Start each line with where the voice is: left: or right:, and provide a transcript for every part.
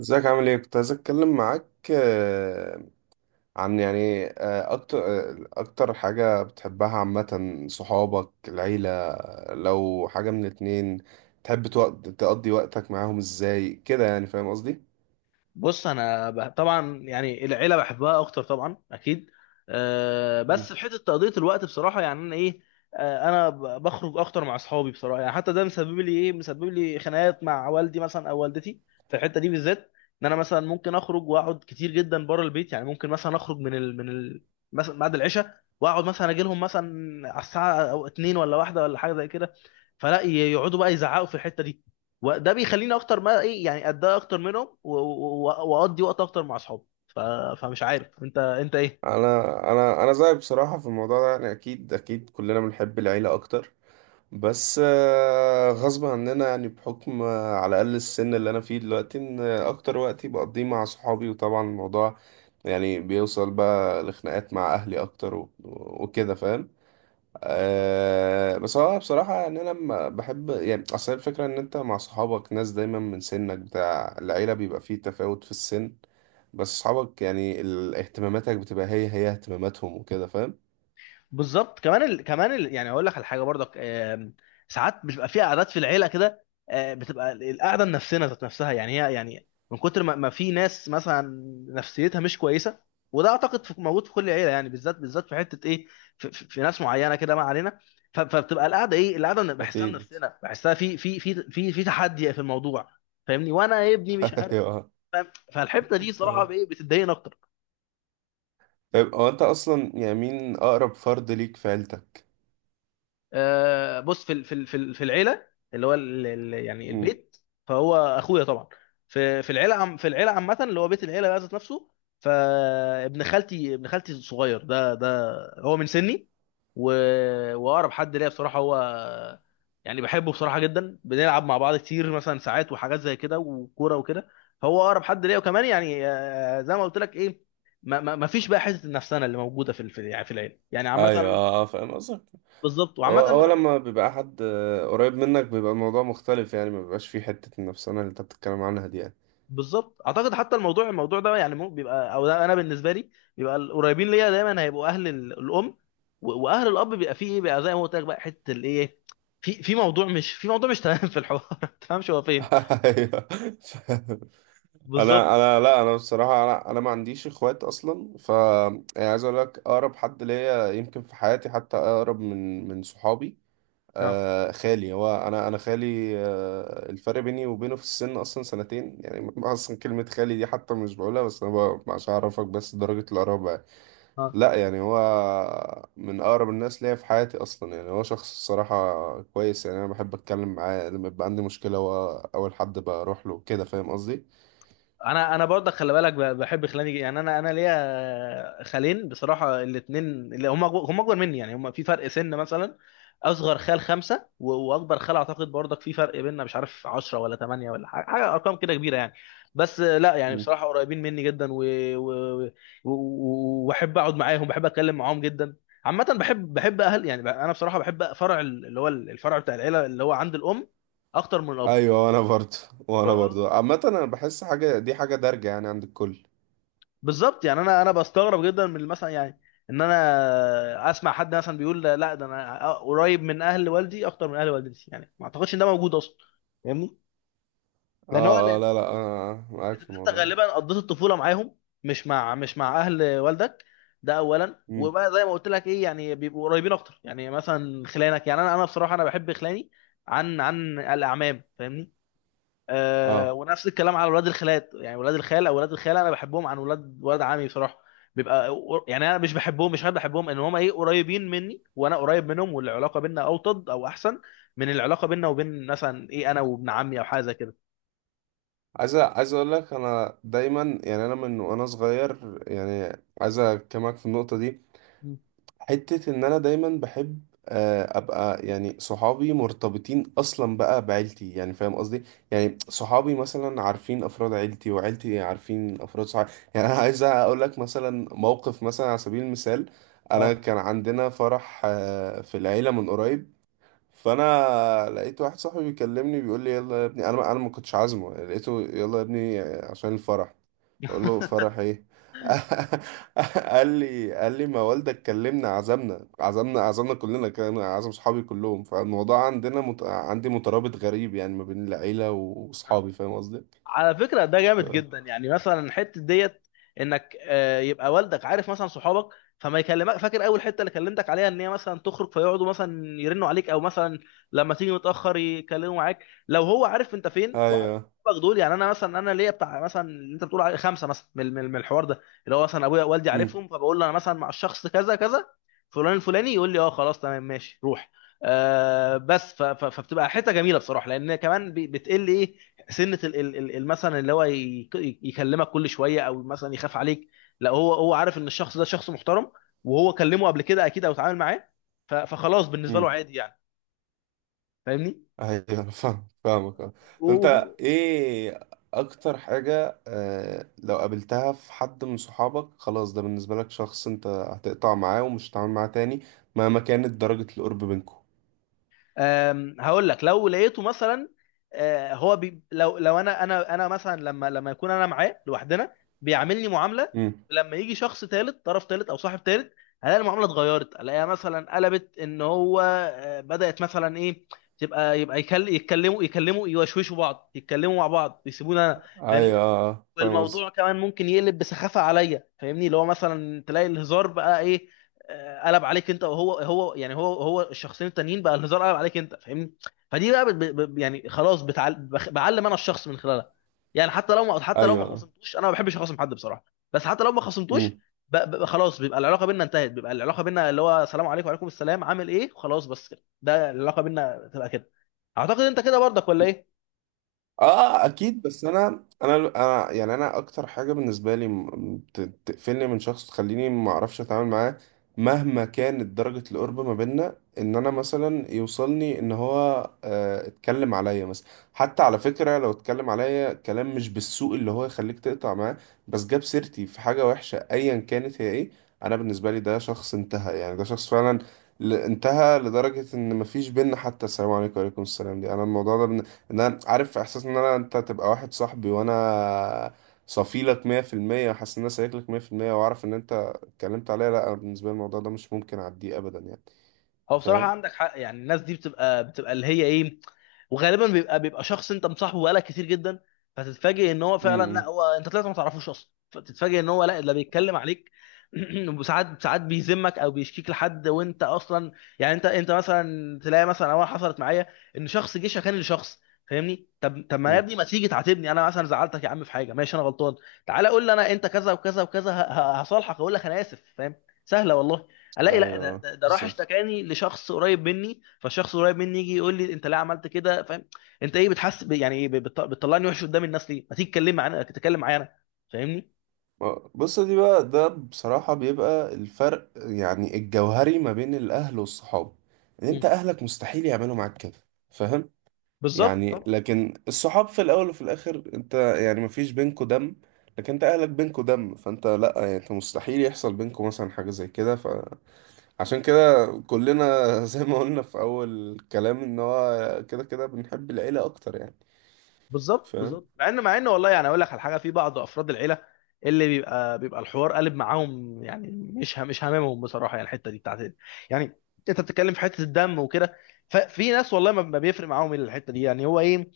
right: ازيك، عامل ايه؟ كنت عايز اتكلم معاك عن اكتر، اكتر حاجة بتحبها عامة، صحابك، العيلة؟ لو حاجة من الاتنين تحب تقضي وقتك معاهم ازاي كده؟ يعني فاهم قصدي.
left: بص، انا طبعا يعني العيله بحبها اكتر، طبعا اكيد.
right: مم.
left: بس في حته تقضيه الوقت بصراحه، يعني انا ايه. انا بخرج اكتر مع اصحابي بصراحه، يعني حتى ده مسبب لي خناقات مع والدي مثلا او والدتي في الحته دي بالذات. ان انا مثلا ممكن اخرج واقعد كتير جدا بره البيت، يعني ممكن مثلا اخرج مثلا بعد العشاء واقعد مثلا اجي لهم مثلا على الساعه او اتنين ولا واحده ولا حاجه زي كده. فلا يقعدوا بقى يزعقوا في الحته دي، وده بيخليني اكتر ما ايه، يعني اتضايق اكتر منهم و- و- و- واقضي وقت اكتر مع اصحابي فمش عارف انت ايه.
right: انا زيك بصراحة في الموضوع ده. يعني اكيد كلنا بنحب العيلة اكتر، بس غصب عننا يعني، بحكم على الأقل السن اللي أنا فيه دلوقتي، إن أكتر وقت بقضيه مع صحابي. وطبعا الموضوع يعني بيوصل بقى لخناقات مع أهلي أكتر وكده فاهم. أه، بس هو بصراحة يعني أنا لما بحب، يعني أصل الفكرة إن أنت مع صحابك ناس دايما من سنك، بتاع العيلة بيبقى فيه تفاوت في السن. بس صحابك يعني اهتماماتك بتبقى هي هي اهتماماتهم وكده فاهم.
left: بالظبط. يعني هقول لك على حاجه برضك. ساعات بتبقى في قعدات في العيله كده، بتبقى القعده النفسيه ذات نفسها، يعني هي يعني من كتر ما في ناس مثلا نفسيتها مش كويسه. وده اعتقد موجود في كل عيله، يعني بالذات في حته ايه، في، في ناس معينه كده، ما علينا. ف- فبتبقى القعده ايه، القعده أنا بحسها،
right: أكيد.
left: نفسنا بحسها في في تحدي في الموضوع. فاهمني؟ وانا يا ابني مش عارف. فاهم؟ فالحته دي صراحه
right: أيوه.
left: بايه بتضايقني اكتر.
right: طيب هو انت اصلا يعني مين اقرب فرد ليك في عيلتك؟
left: بص، في العيله اللي هو يعني
right: امم.
left: البيت، فهو اخويا طبعا. في العيله عامه اللي هو بيت العيله بقى ذات نفسه، فابن خالتي، ابن خالتي الصغير ده هو من سني و... واقرب حد ليا بصراحه هو، يعني بحبه بصراحه جدا، بنلعب مع بعض كتير مثلا ساعات وحاجات زي كده وكوره وكده. هو اقرب حد ليا، وكمان يعني، زي ما قلت لك ايه، ما فيش بقى حته النفسانه اللي موجوده في، يعني في العيله يعني
right: ايوه،
left: عامه.
right: اه فاهم قصدك.
left: بالظبط. وعامه
right: هو
left: انا
right: هو
left: بحب.
right: لما بيبقى حد قريب منك بيبقى الموضوع مختلف، يعني ما بيبقاش فيه حتة النفسانة اللي انت بتتكلم عنها دي يعني.
left: بالظبط، اعتقد حتى الموضوع، الموضوع ده يعني بيبقى او ده انا بالنسبه لي، بيبقى القريبين ليا دايما هيبقوا اهل الام، و- واهل الاب بيبقى فيه ايه بقى، زي ما قلت لك بقى حته الايه، في موضوع مش، في موضوع مش تمام في الحوار ما تفهمش هو فين.
right: ايوه فاهم. انا
left: بالظبط.
right: انا لا، انا بصراحة انا انا ما عنديش اخوات اصلا. ف يعني عايز اقول لك اقرب حد ليا يمكن في حياتي، حتى اقرب من صحابي،
left: اه،
right: آه، خالي. هو انا خالي، آه، الفرق بيني وبينه في السن اصلا سنتين يعني. اصلا كلمه خالي دي حتى مش بقولها، بس انا عشان اعرفك بس درجه القرابه يعني. لا، يعني هو من اقرب الناس ليا في حياتي اصلا. يعني هو شخص الصراحه كويس. يعني انا بحب اتكلم معاه لما يبقى عندي مشكله، هو اول حد بروح له كده فاهم قصدي.
left: انا برضه خلي بالك، بحب خلاني، يعني انا ليا خالين بصراحه، الاثنين اللي هم اكبر مني يعني، هم في فرق سن مثلا اصغر خال خمسه، و- واكبر خال اعتقد برضك في فرق بيننا مش عارف، 10 ولا 8 ولا حاجه ارقام كده كبيره يعني. بس، لا يعني
right: مم.
left: بصراحه قريبين مني جدا، و- و- و- و- واحب اقعد معاهم، بحب اتكلم معاهم جدا. عامه بحب، اهل يعني، انا بصراحه بحب فرع اللي هو الفرع بتاع العيله اللي هو عند الام اكتر من الاب.
right: ايوه. وانا برضه عامه انا بحس حاجه دي حاجه دارجه يعني عند الكل.
left: بالظبط، يعني انا بستغرب جدا من مثلا يعني، ان انا اسمع حد مثلا بيقول لا لا، ده انا قريب من اهل والدي اكتر من اهل والدتي. يعني ما اعتقدش ان ده موجود اصلا، فاهمني؟ لان هو
right: اه، اه،
left: لان
right: لا، لا، انا معاك في
left: انت
right: الموضوع ده.
left: غالبا قضيت الطفوله معاهم، مش مع اهل والدك. ده اولا،
right: مم.
left: وبقى زي ما قلت لك ايه، يعني بيبقوا قريبين اكتر، يعني مثلا خلانك، يعني انا بصراحه انا بحب خلاني عن الاعمام، فاهمني؟ آه،
right: اه.
left: ونفس الكلام على ولاد الخالات، يعني ولاد الخال او ولاد الخاله انا بحبهم عن ولاد عمي بصراحه. بيبقى يعني انا مش بحبهم، مش حابب بحبهم، ان هم ايه، قريبين مني وانا قريب منهم، والعلاقه بينا اوطد او احسن من العلاقه بينا وبين مثلا ايه، انا وابن عمي او حاجه زي كده.
right: عايز اقول لك، انا دايما يعني انا من وانا صغير يعني، عايز اكلمك في النقطه دي.
left: مم.
right: حته ان انا دايما بحب، ابقى يعني صحابي مرتبطين اصلا بقى بعيلتي. يعني فاهم قصدي، يعني صحابي مثلا عارفين افراد عيلتي وعيلتي عارفين افراد صحابي. يعني انا عايز اقول لك مثلا موقف مثلا على سبيل المثال، انا
left: اه.
right: كان عندنا فرح في العيله من قريب. فانا لقيت واحد صاحبي بيكلمني بيقول لي يلا يا ابني، انا انا ما كنتش عازمه، لقيته يلا يا ابني عشان الفرح. اقول له فرح ايه؟ قال لي ما والدك كلمنا، عزمنا عزمنا كلنا، كان عزم صحابي كلهم. فالموضوع عندنا عندي مترابط غريب يعني ما بين العيلة
left: آه.
right: واصحابي فاهم قصدي.
left: على فكرة ده جامد جدا،
right: ف-
left: يعني مثلا حتة ديت انك، يبقى والدك عارف مثلا صحابك، فما يكلمك. فاكر اول حتة اللي كلمتك عليها ان هي مثلا تخرج، فيقعدوا مثلا يرنوا عليك او مثلا لما تيجي متأخر يكلموا معاك. لو هو عارف انت فين وعارف
right: ايوه.
left: صحابك دول، يعني انا مثلا انا ليا بتاع مثلا اللي انت بتقول عليه خمسة مثلا من الحوار ده، اللي هو مثلا ابويا والدي عارفهم، فبقول له انا مثلا مع الشخص كذا كذا، فلان الفلاني، يقول لي اه خلاص تمام ماشي روح. بس ف- ف- فبتبقى حته جميله بصراحه، لان كمان بتقل ايه سنه مثلا اللي هو يكلمك كل شويه او مثلا يخاف عليك. لا، هو عارف ان الشخص ده شخص محترم، وهو كلمه قبل كده اكيد او اتعامل معاه، ف- فخلاص بالنسبه له
right: امم.
left: عادي يعني، فاهمني؟
right: ايوه. أنا فاهم، فاهمك اه.
left: وب-
right: انت ايه اكتر حاجة آه لو قابلتها في حد من صحابك خلاص ده بالنسبة لك شخص انت هتقطع معاه، ومش هتتعامل معاه تاني مهما كانت درجة القرب بينكم؟
left: هقول لك، لو لقيته مثلا، هو بي لو، انا، انا مثلا لما، يكون انا معاه لوحدنا بيعاملني معامله،
right: امم.
left: لما يجي شخص ثالث، طرف ثالث او صاحب ثالث، هلاقي المعامله اتغيرت، الاقيها مثلا قلبت، ان هو بدات مثلا ايه، يبقى يتكلموا، يوشوشوا بعض، يتكلموا مع بعض، يسيبونا.
right: ايوه، فاهم قصدي.
left: والموضوع كمان ممكن يقلب بسخافه عليا، فاهمني؟ اللي هو مثلا تلاقي الهزار بقى ايه، قلب عليك انت وهو، هو يعني، هو الشخصين التانيين بقى، الهزار قلب عليك انت، فاهمني؟ فدي بقى يعني خلاص بعلم انا الشخص من خلالها. يعني حتى لو ما،
right: ايوه آه.
left: خصمتوش، انا ما بحبش اخصم حد بصراحه، بس حتى لو ما خصمتوش،
right: مم.
left: خلاص بيبقى العلاقه بينا انتهت، بيبقى العلاقه بينا اللي هو سلام عليكم وعليكم السلام، عامل ايه، خلاص بس كده. ده العلاقه بينا تبقى كده، اعتقد انت كده برضك ولا ايه؟
right: اه اكيد. بس انا يعني انا اكتر حاجه بالنسبه لي تقفلني من شخص، تخليني ما اعرفش اتعامل معاه مهما كانت درجه القرب ما بيننا، ان انا مثلا يوصلني ان هو اتكلم عليا مثلا، حتى على فكره لو اتكلم عليا كلام مش بالسوء اللي هو يخليك تقطع معاه، بس جاب سيرتي في حاجه وحشه ايا كانت هي ايه، انا بالنسبه لي ده شخص انتهى. يعني ده شخص فعلا انتهى لدرجه ان مفيش بينا حتى السلام عليكم وعليكم السلام دي. انا الموضوع ده، ان انا عارف احساس ان انا، انت تبقى واحد صاحبي وانا صفيلك 100%، وحاسس ان انا سايق لك 100%، واعرف ان انت اتكلمت عليا، لا، أنا بالنسبه لي الموضوع ده مش ممكن اعديه ابدا يعني.
left: هو بصراحة
right: فاهم.
left: عندك حق، يعني الناس دي بتبقى، اللي هي ايه، وغالبا بيبقى، شخص انت مصاحبه بقالك كتير جدا، فتتفاجئ ان هو
right: امم،
left: فعلا لا،
right: امم،
left: هو انت طلعت ما تعرفوش اصلا، فتتفاجئ ان هو لا، ده بيتكلم عليك. وساعات ساعات بيذمك او بيشكيك لحد وانت اصلا يعني، انت، مثلا تلاقي مثلا اول حصلت معايا، ان شخص جه شكاني لشخص، فاهمني؟ طب طب، ما يا
right: إمم.
left: ابني ما تيجي تعاتبني، انا مثلا زعلتك يا عم في حاجه، ماشي انا غلطان، تعالى قول لي انا، انت كذا وكذا وكذا، هصالحك، اقول لك انا اسف، فاهم؟ سهله والله. الاقي لا،
right: ايوه
left: ده راح
right: بالظبط.
left: اشتكاني لشخص قريب مني، فالشخص القريب مني يجي يقول لي انت ليه عملت كده، فاهم؟ انت ايه، بتحس يعني ايه، بتطلعني وحش قدام الناس ليه، ما تيجي تتكلم معايا انا، فاهمني؟
right: بص دي بقى، ده بصراحه بيبقى الفرق يعني الجوهري ما بين الاهل والصحاب، ان
left: مم.
right: انت اهلك مستحيل يعملوا معاك كده فاهم.
left: بالظبط
right: يعني
left: طبعا.
right: لكن الصحاب في الاول وفي الاخر انت يعني مفيش بينكوا دم، لكن انت اهلك بينكوا دم، فانت لا يعني انت مستحيل يحصل بينكوا مثلا حاجة زي كده. فعشان كده كلنا زي ما قلنا في اول الكلام ان هو كده كده بنحب العيلة اكتر يعني. فاهم.
left: بالظبط، مع ان، والله يعني اقول لك على حاجه، في بعض افراد العيله اللي بيبقى، الحوار قالب معاهم، يعني مش هاممهم بصراحه، يعني الحته دي بتاعت يعني، انت بتتكلم في حته الدم وكده، ففي ناس والله ما بيفرق معاهم الحته دي، يعني هو ايه،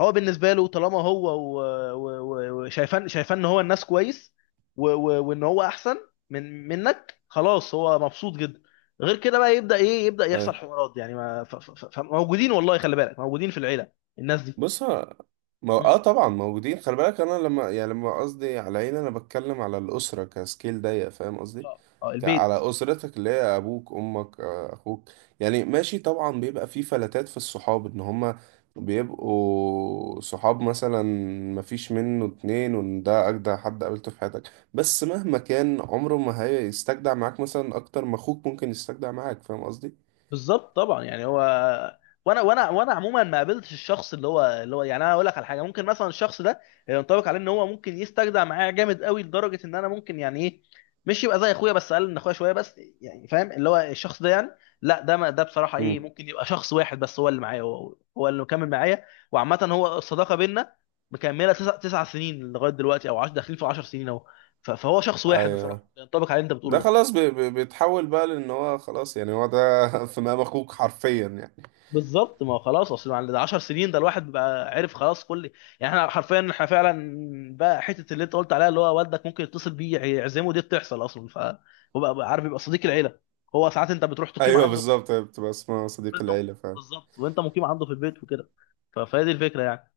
left: هو بالنسبه له طالما هو و- و- و- وشايفان، ان هو الناس كويس و- و- وان هو احسن منك، خلاص هو مبسوط جدا، غير كده بقى يبدا ايه، يبدا يحصل
right: أيوه.
left: حوارات. يعني ما موجودين والله، خلي بالك موجودين في العيله الناس دي.
right: بص ه- ما
left: مم.
right: اه طبعا موجودين. خلي بالك، انا لما يعني لما قصدي على عيلة انا بتكلم على الاسره كسكيل ضيق فاهم قصدي.
left: اه، البيت.
right: على اسرتك اللي هي ابوك، امك، اخوك. يعني ماشي طبعا بيبقى في فلتات في الصحاب ان هما بيبقوا صحاب مثلا مفيش منه اتنين، وان ده اجدع حد قابلته في حياتك، بس مهما كان عمره ما هيستجدع معاك مثلا اكتر ما اخوك ممكن يستجدع معاك فاهم قصدي.
left: بالظبط طبعا، يعني هو، وانا عموما ما قابلتش الشخص اللي هو، يعني انا اقول لك على حاجه، ممكن مثلا الشخص ده ينطبق عليه ان هو ممكن يستجدع معايا جامد قوي، لدرجه ان انا ممكن يعني ايه، مش يبقى زي اخويا، بس اقل من اخويا شويه بس، يعني فاهم اللي هو الشخص ده، يعني لا، ده، ما ده بصراحه ايه،
right: امم.
left: ممكن يبقى شخص واحد بس هو اللي معايا، هو اللي مكمل معايا. وعامه هو الصداقه بينا مكمله تسع، سنين لغايه دلوقتي، او داخلين في 10 سنين اهو، ف- فهو شخص واحد
right: ايوه.
left: بصراحه ينطبق على اللي انت بتقوله
right: ده
left: ده.
right: خلاص بيتحول بقى، لان هو خلاص يعني هو ده في مقام اخوك حرفيا يعني.
left: بالظبط، ما هو خلاص، اصل بعد 10 سنين ده الواحد بقى عرف خلاص كل، يعني احنا حرفيا، فعلا بقى حته اللي انت قلت عليها، اللي هو والدك ممكن يتصل بيه يعزمه، دي بتحصل اصلا، فهو بقى، عارف يبقى صديق العيله، هو ساعات انت بتروح تقيم
right: ايوه
left: عنده في البيت.
right: بالظبط، هي بتبقى اسمها صديق العيله فعلا.
left: بالظبط، وانت مقيم عنده في البيت وكده، ف- فهي دي الفكره يعني.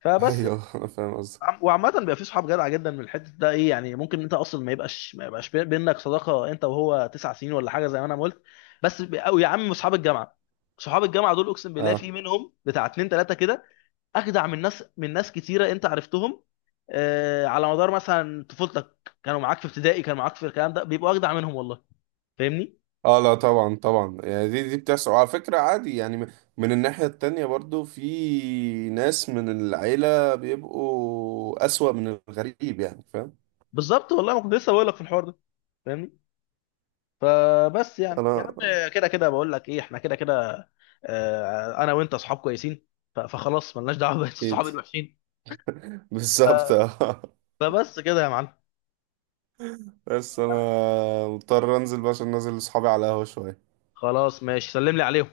left: فبس.
right: ايوه انا فاهم قصدك.
left: وعامة بيبقى في صحاب جدع جدا من الحتة ده ايه، يعني ممكن انت اصلا ما يبقاش، بينك صداقة انت وهو تسع سنين ولا حاجة زي ما انا ما قلت، بس او يا عم صحاب الجامعة، صحاب الجامعة دول اقسم بالله في
right: اه.
left: منهم بتاع اتنين تلاتة كده اجدع من ناس، كتيرة انت عرفتهم آه، على مدار مثلا طفولتك، كانوا معاك في ابتدائي، كانوا معاك في الكلام ده، بيبقوا اجدع منهم والله، فاهمني؟
right: اه لا، طبعا، طبعا، يعني دي بتحصل، وعلى فكره عادي يعني. من الناحيه التانية برضو في ناس من العيله بيبقوا اسوأ من الغريب يعني فاهم.
left: بالظبط، والله ما كنت لسه بقول لك في الحوار ده، فاهمني؟ فبس يعني يا
right: انا
left: عم، كده كده بقول لك ايه، احنا كده كده، انا وانت اصحاب كويسين، ف- فخلاص ملناش دعوه بقية الصحاب
right: اكيد.
left: الوحشين.
right: بالظبط
left: ف-
right: اه.
left: فبس كده يا معلم.
right: بس
left: طب
right: انا
left: انا،
right: مضطر انزل بقى عشان نازل لاصحابي على القهوه شويه.
left: خلاص ماشي، سلم لي عليهم.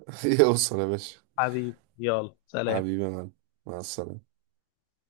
right: يوصل يا باشا.
left: حبيبي يلا سلام.
right: حبيبي يا معلم. مع السلامة.